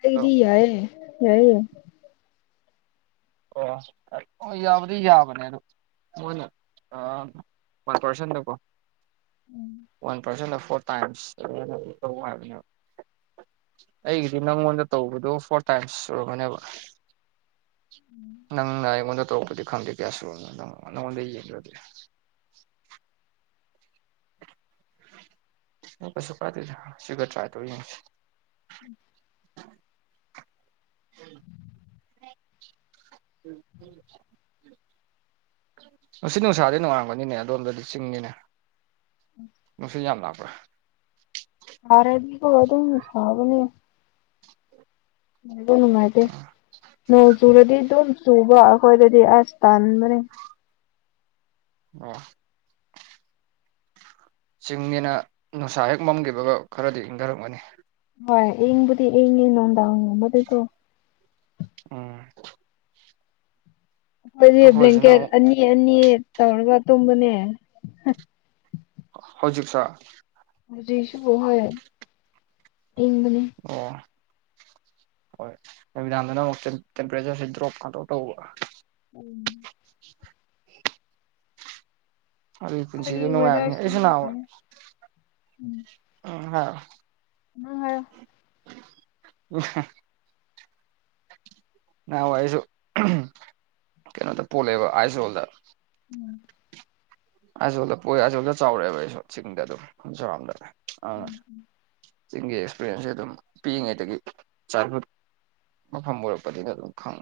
ꯀꯗꯤ ꯌꯥꯏ ꯌꯥꯏ ꯑꯣ ꯑꯣ ꯌꯥꯕꯗꯤ ꯌꯥꯕꯅꯦ ꯑꯗꯨ ꯃꯣꯏꯅ ꯋꯥꯟ ꯄꯥꯔꯁꯟꯗꯀꯣ ꯎꯝ ꯋꯥꯟ ꯄꯥꯔꯁꯟꯗ ꯐꯣꯔ ꯇꯥꯏꯝꯁ ꯇ ꯍꯥꯏꯕꯅꯦꯕ ꯑꯩꯒꯤꯗꯤ ꯅꯪꯉꯣꯟꯗ ꯇꯧꯕꯗꯣ ꯐꯣꯔ ꯇꯥꯏꯝꯁ ꯁꯨꯔꯝꯒꯅꯦꯕ ꯅꯪꯅ ꯑꯩꯉꯣꯟꯗ ꯇꯧꯔꯛꯄꯗꯤ ꯈꯪꯗꯦ ꯀꯌꯥ ꯁꯨꯔꯣꯅꯣ ꯅꯪ ꯅꯪꯉꯣꯟꯗ ꯌꯦꯡꯗꯤꯦ [inaudible] [inaudible] ꯄꯁ ꯀꯥꯏꯗ ꯁꯤꯒꯠꯇ꯭ꯔ ꯇ ꯎꯝ ꯎꯝ ꯅꯨꯡꯁꯤꯠ ꯅꯨꯡꯁꯥꯗꯤ ꯅꯨꯡꯉꯡꯕꯅꯤꯅꯦ ꯑꯗꯣꯝꯗꯗꯤ ꯆꯤꯡꯅꯤꯅꯦ ꯅꯨꯡꯁꯤꯠ ꯌꯥꯝ ꯂꯥꯛꯄ ꯋꯥ ꯍꯗ ꯁꯥꯥꯕꯅꯦ ꯃꯒꯅꯅꯨꯡꯃꯗꯦ ꯅꯣꯡ ꯆꯨꯨꯔꯗꯤ ꯑꯗꯨꯝ ꯆꯨꯕ ꯑꯩꯈꯣꯏꯗꯗꯤ ꯑꯁ ꯇꯥꯟꯕꯅꯦ ꯑ ꯆꯤꯡꯅꯤꯅ ꯅꯨꯡꯁꯥ ꯍꯦꯛ ꯃꯝꯈꯤꯕꯒ ꯈꯔꯗꯤ ꯏꯪꯊꯔꯛꯃꯅꯤ ꯍꯣꯏ ꯑꯩꯪꯕꯨꯗꯤ ꯑꯩ ꯅꯨꯡꯗꯥ ꯉꯕꯗꯨꯀꯣ ꯑꯝ ꯑꯩꯈꯣꯏꯗꯤ ꯕ꯭ꯂꯦꯡꯀꯦꯠ ꯑꯃꯨꯛ ꯑꯅꯤ ꯑꯅꯤ ꯇꯧꯔꯒ ꯇꯨꯝꯕꯅꯦ ꯍꯧꯖꯤꯛ ꯁꯥ ꯗꯤꯁꯨꯕ ꯑꯣ ꯍꯣꯏ ꯅꯨꯃꯤꯗꯥꯡꯗꯅ ꯑꯃꯨꯛ ꯇꯦꯝꯄꯔꯦꯆꯔꯁꯤ ꯗ꯭ꯔꯣꯞ ꯈꯇ ꯇꯧꯕ ꯎꯝ ꯑꯗꯨꯒꯤ ꯄꯨꯟꯁꯤꯗꯨ ꯅꯨꯡꯉꯥꯏꯕꯅꯤ ꯑꯩꯁꯨ ꯀꯁ ꯅꯍꯥꯟꯋꯥꯏ ꯀꯥꯏ ꯎꯝ ꯍ ꯑ ꯍ ꯎ ꯅꯍ ꯑꯩꯁꯨ ꯀꯩꯅꯣꯗ ꯄꯣꯂꯦꯕ ꯑꯥꯏ ꯁꯣꯜꯗ ꯎꯝ ꯑꯣꯂ ꯄꯣꯛꯑꯦ ꯑꯣꯗ ꯆꯥꯎꯔꯦꯕ ꯑꯩꯁꯨ ꯆꯤꯡꯗ ꯑꯗꯨꯝꯗꯔꯦ ꯎꯝ ꯎꯝ ꯆꯤꯡꯒꯤ ꯑꯦꯛꯁꯄꯔꯌꯦꯟꯁꯁꯦ ꯑꯗꯨꯝ ꯄꯤꯛꯏꯉꯩꯗꯒꯤ ꯆꯥꯐ ꯃ ꯐꯕꯣꯔ ꯄꯗꯤ ꯅ ꯑꯗꯨ ꯈꯥꯎ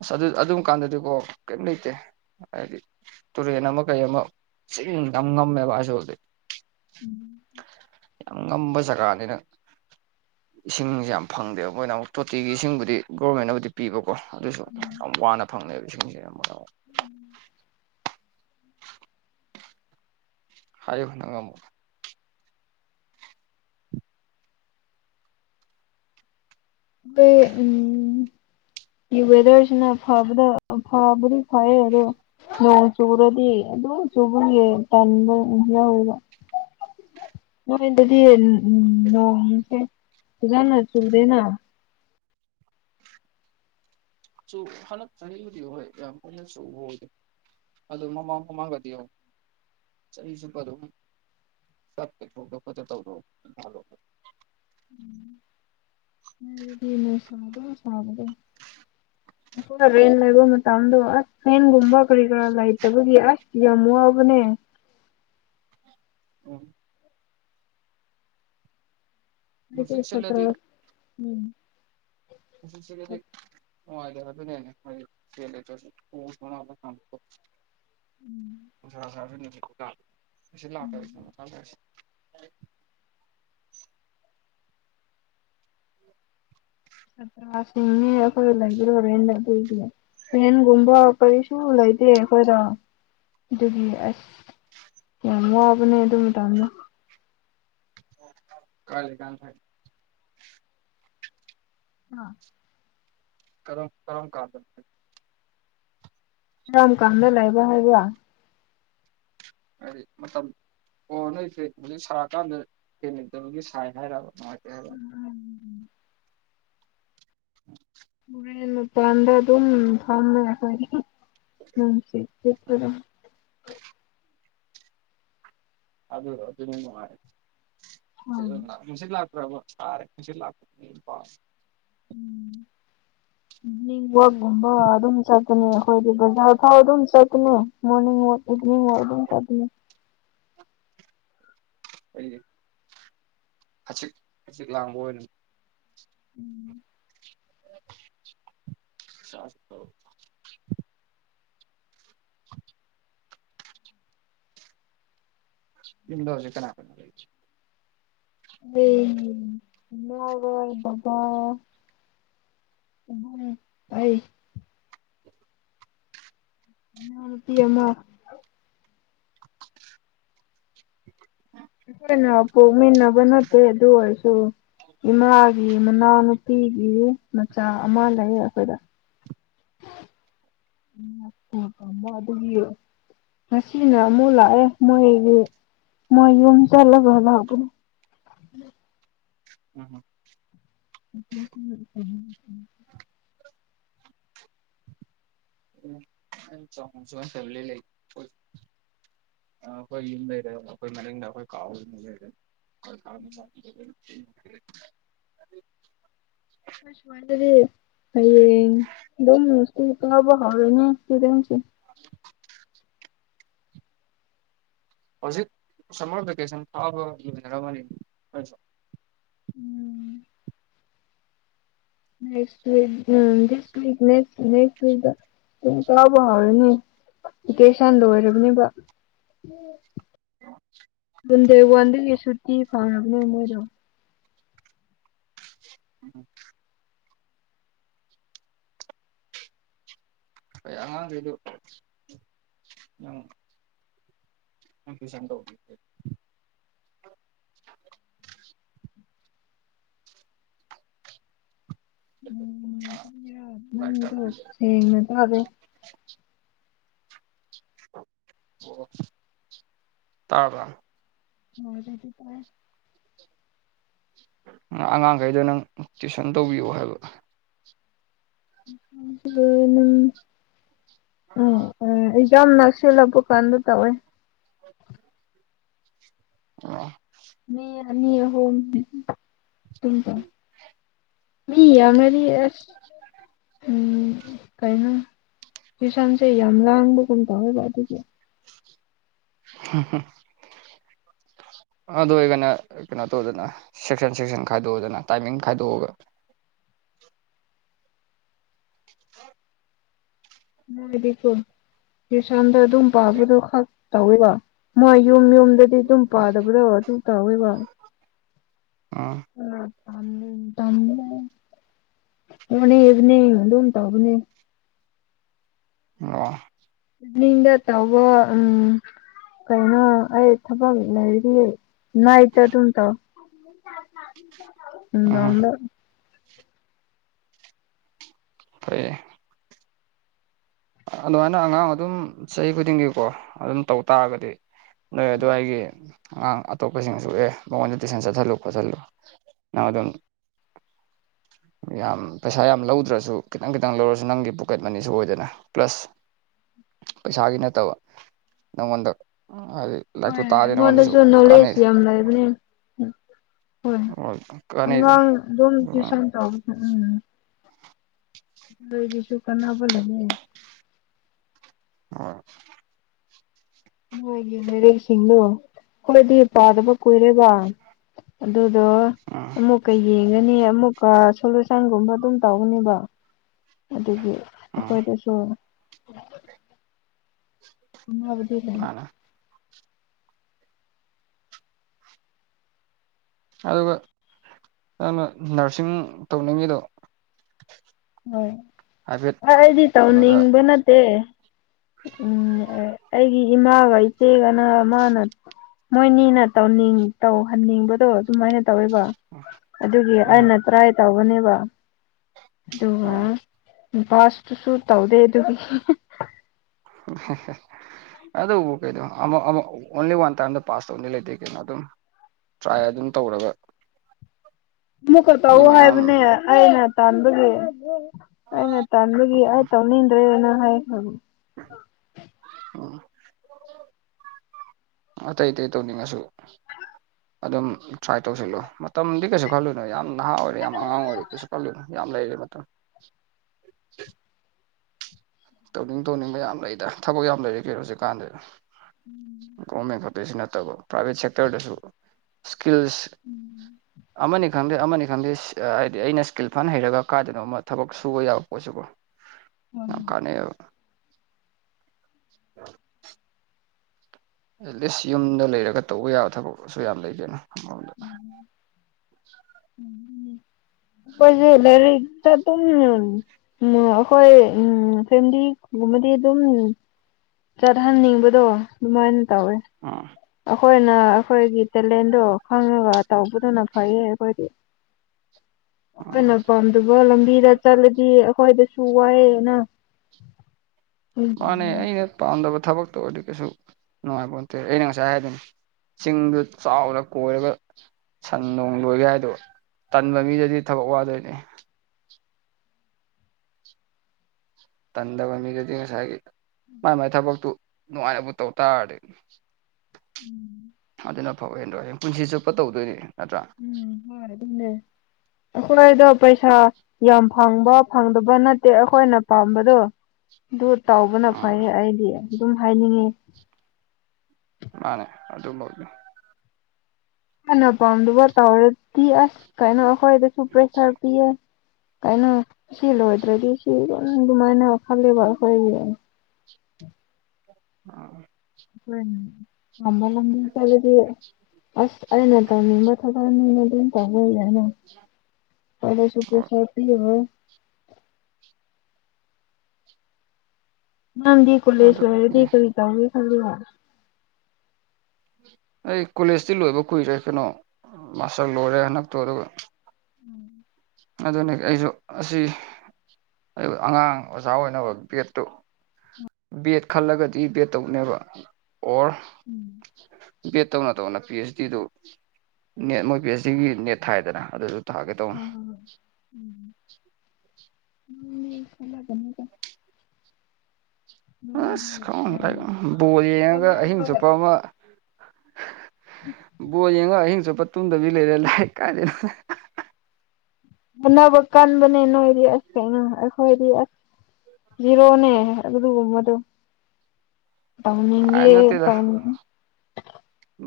ꯑꯁ ꯑꯗꯨ ꯑꯗꯨꯝ ꯀꯥꯟꯗꯗꯤꯀꯣ ꯀꯔꯤꯝ ꯂꯩꯇꯦ ꯍꯥꯏꯗꯤ ꯇꯨꯔꯦꯟ ꯑꯃ ꯀꯩ ꯑꯃ ꯆꯁꯤꯡ ꯌꯥꯝ ꯉꯝꯃꯦꯕ ꯍꯥꯏꯁꯨ ꯍꯧꯗꯤ ꯎꯝ ꯌꯥꯝ ꯉ ꯆ ꯀꯥꯅꯤꯅ ꯏꯁꯤꯡꯁꯦ ꯌꯥꯝ ꯐꯪꯗꯦꯕ ꯃꯣꯏꯅ ꯑꯃꯨꯛ ꯇꯣꯇꯤꯒꯤ ꯏꯁꯤꯡꯕꯨꯗꯤ ꯒꯣꯔꯃꯦꯟꯅꯕꯨꯗꯤ ꯄꯤꯕꯀꯣ ꯑꯗꯨꯁꯨ ꯌꯥꯝ ꯎꯝ ꯋꯥꯅ ꯐꯪꯅꯩꯕ ꯏꯁꯤꯡꯁꯦ ꯌꯥꯝ ꯍꯥꯏ ꯅꯪꯉꯃꯨ ꯑ ꯎꯝ ꯌꯋꯦꯗꯔꯁꯤꯅ ꯐꯕ ꯐꯕꯗꯤ ꯐꯌꯦ ꯑꯗꯨ ꯅꯣꯡ ꯆꯨꯔꯗꯤ ꯑꯗꯨ ꯆꯨꯕꯨꯡ ꯇ ꯍꯒ ꯁꯤ ꯎꯦꯖꯅ ꯆꯜꯗꯅ ꯁ ꯍꯅ ꯊꯗꯤ ꯍ ꯌꯥꯝ ꯁ ꯑꯗꯨ ꯃꯃꯥꯡ ꯃꯃꯥꯡꯒꯗꯤ ꯆꯍꯤ ꯆꯨꯞꯄ ꯑꯗꯨꯝ ꯁꯛꯀ ꯊꯣꯛ ꯐꯗ ꯇꯧꯗ ꯃ ꯁꯗ ꯁꯕꯗ ꯑꯩꯏ ꯔꯦꯟ ꯂꯩꯕ ꯃꯇꯝꯗꯣ ꯑꯁ ꯔꯦꯟꯒꯨꯝꯕ ꯀꯔꯤ ꯀꯔꯥ ꯂꯩꯇꯕꯒꯤ ꯑꯁ ꯌꯥꯝ ꯋꯥꯕꯅꯦ [inaudible] ꯎꯝ ꯑꯩꯗꯤ ꯅꯨꯡꯁꯤꯠ ꯁꯇ ꯁꯤꯠꯂꯗꯤ ꯎꯝ ꯑ ꯁꯤꯗꯤ ꯑꯣꯔ ꯑꯗꯨ ꯑꯣꯥ ꯂꯥꯛꯁꯤ ꯐ ꯎ ꯆꯠꯇ꯭ꯔꯁꯤꯡꯅꯤ ꯑꯩꯈꯣꯏ ꯂꯩꯕꯤ꯭ꯔꯣꯔꯦꯟ ꯑꯗꯨꯏꯒꯤ ꯔꯦꯟꯒꯨꯝꯕ ꯑꯩꯈꯣꯏ ꯁꯨ ꯂꯩꯇꯦ ꯑꯩꯈꯣꯏꯔ ꯑꯗꯨꯒꯤ ꯑꯁ ꯌꯥꯝ ꯋꯥꯕꯅꯦ ꯑꯗꯨꯝ ꯇꯥꯅ ꯀꯂ ꯀꯥꯟ ꯊꯥꯏ ꯑꯥ ꯀꯔꯝ ꯀꯝ ꯀꯥ ꯀꯔꯝ ꯀꯥꯟꯅ ꯂꯩꯕ ꯍꯥꯏꯕ꯭ꯔ ꯍꯥꯏꯗꯤ ꯃꯇꯝ ꯑꯣ ꯅꯣꯏꯁꯦ ꯍꯧꯖꯤꯛ ꯁꯥꯔꯀꯥꯟꯗ ꯍꯦꯟꯃꯤꯗꯕꯒꯤ ꯁꯥꯏ ꯍꯥꯏꯔꯔꯕ ꯃꯠꯇ ꯎꯝ ꯄꯥꯟꯗꯥ ꯑꯗꯨꯝ ꯊꯝꯃꯦꯣꯏ ꯎꯝ ꯁꯤꯄꯗꯝ ꯑꯗꯨꯗꯣ ꯑꯗꯨ ꯎꯝ ꯅꯨꯡꯉꯥꯏꯅꯨꯡꯁꯤꯠ ꯂꯥꯛ ꯔ ꯁꯔꯦꯁꯤ ꯂꯥꯛ ꯄ ꯎꯝ ꯎꯝ ꯃꯅꯤꯡ ꯋꯥꯛꯀꯨꯝꯕ ꯑꯗꯨꯝ ꯆꯠꯀꯅꯤ ꯑꯩꯈꯣꯏꯗꯤ ꯕꯖꯥꯔ ꯐꯥꯎ ꯑꯗꯨꯝ ꯆꯠꯀꯅꯤ ꯃꯣꯔꯅꯤꯡ ꯋꯥꯛ ꯏꯚꯅꯤꯡ ꯍꯗ ꯁꯥꯗ ꯑ ꯆꯤꯛꯆꯤꯛ ꯂꯥꯡꯕ ꯑꯣꯏꯅ ꯎꯝ ꯆꯁꯣ [unintelligible] ꯏꯟꯗꯣꯔꯁꯦ ꯀꯅꯥ ꯀ ꯑꯦ ꯏꯔ ꯕꯥ ꯎ ꯇ ꯑꯄꯤ ꯑꯃ ꯍꯅꯦ ꯑꯣ ꯃꯤꯅꯥꯕꯅꯠꯇ ꯑꯗꯨ ꯑꯣꯏꯣꯏꯁꯨ ꯏꯃ ꯃꯅꯥꯎꯅꯨꯄꯤꯒꯤ ꯃꯆꯥ ꯑꯃ ꯂꯩꯌꯦ ꯑꯩꯈꯣꯏꯗ ꯎ ꯀ ꯋꯥ ꯑꯗꯨꯒꯤ ꯍꯥꯁꯤꯅ ꯃꯣ ꯂ ꯑꯦ ꯃꯣꯏ ꯃꯣꯏꯨꯝ ꯆꯂꯒ ꯂꯒ ꯎꯝ [unintelligible] ꯎ ꯆ ꯁ ꯐꯂꯤ ꯂꯩ ꯑ ꯑꯩꯈꯣꯏ ꯌꯨꯝ ꯂꯩꯔꯦ ꯑꯩꯈꯣꯏ ꯃꯅꯤꯡꯗ ꯑꯩꯈꯣꯏ ꯀꯥꯎ ꯌ ꯂꯩꯔꯦ [unintelligible] ꯑꯁꯃꯗ ꯍꯌꯦ ꯑꯗꯨꯣꯝ ꯃꯁꯕ ꯍꯥꯔꯅꯤꯗꯁꯤ [unintelligible] ꯍꯧꯖꯤꯛ ꯁꯝꯃꯔ ꯚꯦꯀꯦꯁꯟ ꯐꯥꯕꯔꯝꯅꯤ ꯎꯝ ꯅꯦꯛꯁꯛ ꯎꯗꯤ ꯅ ꯅꯦꯛꯁꯛ ꯇ ꯑꯕ ꯍꯥꯏꯔꯅꯤ ꯀꯦꯁꯟ ꯂꯔꯅꯤ ꯑꯣ ꯟꯗꯦ ꯋꯥꯟꯒꯤ ꯁꯨꯇꯤ ꯐꯪꯔꯕꯅꯦ ꯃꯣꯏꯗꯣ ꯎꯝ ꯑ ꯑꯉꯥꯡ ꯀ ꯐꯁꯟ ꯇ [unintelligible] ꯇꯥꯛꯄꯤ ꯁꯅꯦ ꯇ ꯑꯦ ꯇꯥꯕ ꯍ ꯑꯗꯨꯗꯤ ꯇꯥꯏ ꯑꯉꯥꯡꯈꯩꯗꯣ ꯅꯪ ꯇꯨꯁꯟ ꯇꯧꯕꯤꯌꯣ ꯍꯥꯏꯕ ꯝ ꯑ ꯎ ꯑꯦꯖꯥ ꯅꯁꯤꯂꯕꯨ ꯀꯥꯟꯗ ꯇꯧꯋꯦ [inaudible] ꯑꯣ ꯃꯤꯅꯤ ꯍ ꯇꯀ ꯃꯤ ꯌꯥ ꯃꯗꯤ ꯀꯩꯅꯣ ꯀꯤꯁꯟꯁꯦ ꯌꯥꯝ ꯂꯥꯡꯕꯒꯨꯝ ꯇꯧꯋꯦꯕ ꯑꯗꯨꯒꯤ ꯍ ꯍ ꯑꯗꯨ ꯑꯣꯏꯔꯒꯅ ꯀꯩꯅꯣ ꯇꯧꯗꯅ ꯁꯦꯛꯁꯟ ꯁꯦꯛꯁꯟ ꯈꯥꯏꯗꯣꯛꯑꯗꯅ ꯇꯥꯏꯃꯤꯡ ꯈꯥꯏꯗꯣꯛꯑꯒ [inaudible] ꯉꯀꯣ ꯌꯁꯥꯟꯗꯔ ꯑꯗꯨꯝ ꯄꯕꯗꯨ ꯈ ꯇꯧꯋꯦꯕꯣ ꯃꯣꯏ ꯌꯨꯝ ꯌꯨꯝꯗ ꯁꯤ ꯑꯗꯨꯝ ꯄꯥꯗꯕ꯭ꯔꯑꯣ ꯇꯨ ꯇꯥꯋꯦ ꯋꯥ ꯑ ꯎꯝ ꯇ ꯇ ꯍꯅꯦꯕꯅꯦꯗ ꯍ ꯇꯕꯅꯦ ꯋꯥ ꯑꯗꯨ ꯇꯕ ꯎꯝ ꯀꯩꯅꯣ ꯑꯩ ꯊꯕꯛ ꯂꯩꯔꯤ ꯅꯥꯏꯇ ꯑꯗꯨꯝ ꯇꯧ ꯏꯅ ꯎꯝ ꯐ ꯑꯗꯨꯃꯥꯏꯅ ꯑꯉꯥꯡ ꯑꯗꯨꯝ ꯆꯍꯤ ꯈꯨꯗꯤꯡꯒꯤꯀꯣ ꯑꯗꯨꯝ ꯇꯧ ꯇꯥꯔꯒꯗꯤ ꯅꯣꯏ ꯑꯗꯨ ꯑꯩꯒꯤꯦ ꯑꯉꯥꯡ ꯑꯇꯣꯞꯄꯁꯤꯡꯁꯨ ꯑꯦ ꯃꯉꯣꯟꯗ ꯇꯨꯏꯁꯟ ꯆꯠꯊꯜꯂꯨ ꯈꯣꯠꯆꯜꯂꯨ ꯅꯪ ꯑꯗꯨꯝ ꯌꯥꯝ ꯄꯩꯁꯥ ꯌꯥꯝ ꯂꯧꯗ꯭ꯔꯁꯨ ꯈꯤꯇꯪ ꯈꯤꯇꯪ ꯂꯧꯔꯁꯨ ꯅꯪꯒꯤ ꯄꯣꯀꯦꯠ ꯃꯅꯤꯁꯨ ꯑꯣꯏꯗꯅ ꯄ꯭ꯂꯁ ꯄꯩꯁꯥꯒꯤ ꯅꯠꯇꯕ ꯅꯪꯉꯣꯟꯗ ꯍꯥꯏꯗꯤ ꯍꯣꯏ ꯂꯥꯏꯔꯤꯛꯇꯨ ꯇꯥꯛꯑꯗꯤ ꯅꯪꯉꯣꯟꯗꯁꯨ ꯑꯩꯉꯣꯟꯗꯁꯨ ꯀꯥꯟꯅꯩ ꯅꯣꯂꯦꯖ ꯌꯥꯝ ꯂꯩꯕꯅꯦ ꯍꯣꯏ ꯀꯥꯟꯅꯩꯗꯅ ꯑꯉꯥꯡ ꯑꯗꯨꯝ ꯑꯗꯨꯃꯥꯏꯅ ꯇ꯭ꯨꯁꯟ ꯇꯧ ꯎꯝ ꯂꯣꯏꯗꯤꯁꯨꯨ ꯀꯅꯥ ꯐꯂꯅꯦ ꯑ ꯅꯨꯡꯉꯥꯏꯒꯤꯦ ꯂꯩꯔꯦꯁꯤꯡꯅꯣ ꯑꯩꯣꯏꯗꯤ ꯄꯥꯗꯕ ꯀꯨꯏꯔꯦꯕ ꯑꯗꯨꯗꯣ ꯎꯝ ꯑꯃꯨꯛꯀ ꯌꯦꯡ ꯐꯪꯒꯅꯤ ꯑꯃꯨꯛꯀ ꯁꯣꯂꯨꯁꯟꯒꯨꯝꯕ ꯑꯗꯨꯝ ꯇꯧꯒꯅꯦꯕ ꯑꯗꯨꯒꯤ ꯎꯝ ꯍꯣꯏ ꯇꯁꯨꯣ ꯎꯕꯗꯤ ꯂꯩꯅꯦ ꯃꯥꯅꯦ ꯑꯗꯨꯒ ꯅꯩꯅ ꯅꯔꯁꯤꯡ ꯇꯧꯅꯤꯡꯉꯤꯗꯣ ꯍꯣꯏ ꯍꯥꯏꯐꯦꯠ ꯑꯩꯗꯤ ꯀꯩꯅꯣꯗ ꯇꯧꯅꯤꯡꯕ ꯅꯠꯇꯦ ꯎꯝ ꯑꯩꯒꯤ ꯏꯃꯥꯒ ꯏꯆꯦꯒꯅ ꯃꯥꯅ ꯃꯣꯏꯅꯤꯅ ꯇꯧꯅꯤꯡ ꯇꯧꯍꯟꯅꯤꯡꯕꯗꯣ ꯑꯗꯨꯃꯥꯏꯅ ꯇꯧꯕ ꯑꯗꯨꯒꯤ ꯎꯝ ꯑꯩꯅ ꯇ꯭ꯔꯥꯏ ꯇꯧꯧꯕꯅꯦꯕ ꯑꯗꯨ ꯑꯣ ꯑ ꯁ ꯇꯨꯁꯨ ꯇꯧꯗ ꯑꯗꯨ ꯑ ꯑꯗꯨ ꯎ ꯀꯩꯗ ꯑꯣꯟꯂꯤ ꯋꯥꯟ ꯊꯔ ꯄꯥꯁ ꯇꯧ ꯂꯩ ꯀ ꯇ꯭ꯔꯥꯏ ꯑꯗꯨꯝ ꯇꯧꯔꯒ ꯑꯃꯨꯛꯀ ꯃꯤ ꯇꯧꯎ ꯃꯌꯥꯝ ꯍꯥꯏꯕꯅꯦ ꯑꯩꯅ ꯇꯥꯟꯕꯒꯤ ꯑꯩꯅ ꯇꯥꯟꯒꯤ ꯑꯩ ꯇꯧꯅꯤꯡꯤꯟ꯭ꯔꯦꯅ ꯍꯥꯏ ꯑꯣ [inaudible] ꯑꯇꯩ ꯑꯇꯩ ꯇꯧꯅꯤꯡꯉꯁꯨ ꯑꯗꯨꯝ ꯇ꯭ꯔꯥꯏ ꯇꯧꯁꯤꯜꯂꯣ ꯃꯇꯝꯗꯤ ꯀꯩꯁꯨ ꯈꯜꯂꯨꯅꯣ ꯌꯥꯝ ꯅꯍꯥ ꯑꯣꯏꯔꯦ ꯌꯥꯝ ꯑꯉꯥꯡ ꯑꯣꯏꯔꯦ ꯀꯩꯁꯨ ꯈꯜꯂꯨ ꯌꯥꯝ ꯂꯩꯔꯦ ꯃꯇꯝ ꯇꯧꯅꯤꯡ ꯇꯧꯅꯤꯡꯕ ꯌꯥꯝ ꯂꯩꯗ ꯊꯕꯛ ꯌꯥꯝ ꯂꯩꯔꯦ ꯀꯣ ꯍꯧꯖꯤꯛꯀꯥꯟꯗꯤꯗ ꯒꯣꯔꯃꯦꯟ ꯈ ꯁꯨ ꯅꯠꯇꯕ ꯄ꯭ꯔꯥꯏꯚꯦꯠ ꯁꯦꯛꯇꯔꯗꯁꯨ ꯏꯁꯀꯤꯜꯁ ꯑꯃꯅꯤ ꯈꯪꯗꯦ ꯑꯃꯅꯤ ꯈꯪꯗꯦ ꯍꯥꯏꯗꯤ ꯑꯩꯅ ꯏꯁꯀꯤꯜ ꯐꯟ ꯍꯩꯔꯒ ꯀꯥꯏꯗꯅꯕ ꯑꯃ ꯊꯕꯛ ꯁꯨꯕ ꯌꯥꯕ ꯄꯣꯠꯁꯤꯀꯣ ꯑ [unintelligible] [inaudible] ꯑꯦꯠꯂꯤꯁ ꯌꯨꯝꯗ ꯂꯩꯔꯒ ꯇꯧꯕ ꯌꯥꯕ ꯊꯕꯛꯁꯨ ꯌꯥꯝ ꯂꯩꯒꯦꯅ ꯑꯃꯔꯣꯝꯗ ꯎꯝ ꯎꯝ ꯎꯄ ꯭ꯋꯦꯂꯔꯤꯗ ꯇ ꯎꯝ ꯑꯩꯈꯣꯏ ꯎꯝ ꯐꯦꯃꯤꯂꯤꯒꯨꯝꯕꯗꯤ ꯑꯗꯨꯝ ꯆꯠꯍꯟꯅꯤꯡꯕꯗꯣ ꯑꯗꯨꯃꯥꯏꯅ ꯇꯧꯋꯦ ꯑ [unintelligible] [inaudible] ꯑꯩꯈꯣꯏꯅ ꯑꯩꯈꯣꯏꯒꯤ ꯇꯦꯂꯦꯟꯗꯣ ꯈꯪꯉꯒ ꯇꯧꯕꯗꯨꯅ ꯐꯩꯌꯦ ꯑꯩꯈꯣꯏꯗꯤ ꯎꯝ ꯑꯩꯈꯣꯏꯅ ꯄꯥꯝꯗꯕ ꯂꯝꯕꯤꯗ ꯆꯠꯂꯗꯤ ꯑꯩꯈꯣꯏꯗ ꯁꯨꯋꯥꯑꯅ ꯃꯥꯅꯦ ꯑꯩꯅ ꯄꯥꯝꯗꯕ ꯊꯕꯛꯇꯔꯗꯤ ꯀꯩꯁꯨ ꯅꯨꯡꯉꯥꯏꯕꯇꯦ ꯑꯩꯅ ꯉꯁꯥꯏ ꯍꯥꯏꯗꯣꯏꯅꯤ ꯆꯤꯡꯗꯨ ꯆꯥꯎꯔ ꯀꯣꯏꯔꯒ ꯁꯟ ꯅꯣꯡ ꯂꯣꯏꯒꯦ ꯍꯥꯏꯗꯣ ꯇꯟꯕ ꯃꯤꯗꯗꯤ ꯊꯕꯛ ꯋꯥꯗꯣꯏꯅꯦ ꯇꯟꯗꯕ ꯃꯤꯗꯗꯤ ꯉꯁꯥꯏꯒꯤ ꯃꯥꯏ ꯃꯥꯏ ꯊꯕꯛꯇꯨ ꯅꯨꯡꯉꯥꯏꯕꯨ ꯇꯧ ꯇꯥꯔꯔꯗꯤ ꯎꯝ ꯑꯗꯨꯅ ꯐꯧ ꯍꯦꯦꯟꯗꯣ ꯍꯌꯦꯡ ꯄꯨꯟꯁꯤ ꯆꯨꯞꯄ ꯇꯧꯗꯣꯏꯅꯦ ꯎꯝꯅꯦ ꯁꯅꯥꯏꯗ ꯄꯩꯁꯥ ꯌꯥꯝ ꯐꯪꯕ ꯐꯪꯗꯕ ꯅꯠꯇꯦ ꯑꯩꯈꯣꯏꯅ ꯄꯥꯝꯕꯗꯣ ꯑꯗꯨ ꯇꯧꯕꯅ ꯎꯝ ꯐꯩꯌꯦ ꯑꯩꯗꯤ ꯑꯗꯨꯝ ꯍꯥꯏꯅꯤꯡꯉꯤ ꯃꯥꯅꯦ ꯑꯗꯨ ꯑꯗꯨ ꯍꯧꯗ ꯍꯥꯟꯅ ꯄꯥꯝꯗꯕ ꯇꯧꯔꯗꯤ ꯑꯁ ꯀꯩꯅꯣ ꯑꯩꯈꯣꯏꯗꯁꯨ ꯄ꯭ꯔꯦꯁꯥꯔ ꯄꯤꯌꯦ ꯀꯩꯅꯣ ꯁꯤ ꯂꯣꯏꯗ꯭ꯔꯗꯤ ꯁꯤ ꯑꯗꯨꯃꯥꯏꯅ ꯈꯜꯂꯤꯕ ꯑꯩꯈꯣꯏꯒꯤ ꯑ [unintelligible] [inaudible] ꯍꯣꯏ ꯑꯝꯕꯜ ꯇ ꯑꯁ ꯑꯅ ꯇ ꯅꯤꯡꯝꯕ ꯊꯅꯗ ꯇꯧꯕꯗ ꯍꯅ ꯇꯗꯁꯨꯄ꯭ꯔ ꯍꯣꯏ ꯁꯥꯇꯤꯕ ꯅꯝꯗꯤ ꯀꯣꯂꯦꯖ ꯑꯗꯨ ꯑꯣꯏꯔꯗꯤ ꯀꯔꯤ ꯇꯧꯒꯦ ꯈꯜꯂꯤꯕ ꯑꯩ ꯀꯣꯂꯦꯖꯇꯤ ꯂꯣꯏꯕ ꯀꯨꯏꯔꯦ ꯀꯩꯅꯣ ꯃꯥꯁꯇꯔ ꯂꯣꯏꯔꯦ ꯍꯟꯗꯛꯇꯣ ꯑꯗꯨꯒ ꯎꯝ ꯑꯗꯨꯅꯦ ꯑꯩꯁꯨ ꯑꯁꯤ ꯑꯉꯥꯡ ꯑꯣꯖꯥ ꯑꯣꯏꯅꯕ ꯕꯦꯠꯇꯨ ꯕꯦꯠ ꯈꯜꯂꯒꯗꯤ ꯕꯦꯠ ꯇꯧꯅꯦꯕ ꯑꯣꯔ ꯕꯦꯠ ꯇꯧꯅ ꯇꯧꯅ ꯄꯤ ꯑꯩꯆ ꯗꯤꯗꯨ ꯅꯦꯠ ꯃꯣꯏ ꯄꯤ ꯑꯩꯆ ꯗꯤꯒꯤ ꯅꯦꯠ ꯊꯥꯏꯗꯅ ꯑꯗꯨꯁꯨ ꯇꯥꯒꯦ ꯇꯧꯕ ꯎꯝ ꯎꯝ ꯈꯂꯒꯅꯤꯒ ꯑꯁ ꯈꯪꯉ ꯕꯣꯜ ꯌꯦꯡꯉꯒ ꯑꯍꯤꯡ ꯆꯨꯞꯄ ꯑꯃ ꯕꯣ ꯌꯦꯡꯉꯣ ꯑꯍꯤꯡ ꯆꯨꯞꯄ ꯇꯨꯝꯗꯕꯤ ꯂꯩꯔꯦ ꯂꯥꯏ ꯀꯥꯗꯦ ꯑꯅꯕ ꯀꯟꯕꯅꯦ ꯅꯣꯏꯗꯤ ꯑꯁ ꯀꯩꯅ ꯑꯩꯈꯣꯏꯗꯤ ꯑ ꯖꯤꯔꯣꯅꯦ ꯑꯗꯨꯃ ꯑꯗꯨꯣ ꯇꯧꯅꯤꯡꯦ ꯇꯧꯅꯤꯡ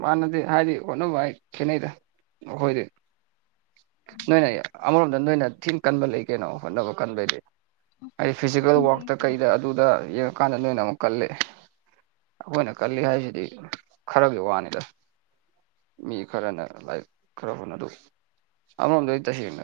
ꯃꯥꯅꯗꯤ ꯍꯥꯏꯗꯤ ꯍꯣꯠꯅꯨ ꯚꯥꯏ ꯈꯦꯠꯅꯩꯗ ꯑꯩꯈꯣꯏꯗꯤ ꯅꯣꯏꯅꯦ ꯑꯃꯔꯣꯝꯗ ꯅꯣꯏꯅ ꯊꯤꯟ ꯀꯟꯕ ꯂꯩ ꯀꯩꯅꯣ ꯍꯣꯠꯅꯕ ꯀꯟꯕꯩꯗꯤ ꯑꯩ ꯐꯤꯖꯤꯀꯦꯜ ꯋꯔꯇ ꯀꯩꯗ ꯑꯗꯨꯗ ꯀꯥꯟꯗ ꯅꯣꯏꯅ ꯑꯃꯨꯛ ꯀꯂ ꯑꯩꯈꯣꯏꯅ ꯀꯜꯂꯤ ꯍꯥꯏꯁꯤꯗꯤ ꯈꯔ ꯀꯅꯤꯗ ꯃꯤ ꯈꯔꯅ ꯂꯥꯏꯔꯤꯛ ꯈꯔ ꯍꯣꯠꯅ ꯑꯗꯨ ꯑꯃꯔꯣꯝꯗꯩ ꯇꯁꯦꯡꯅ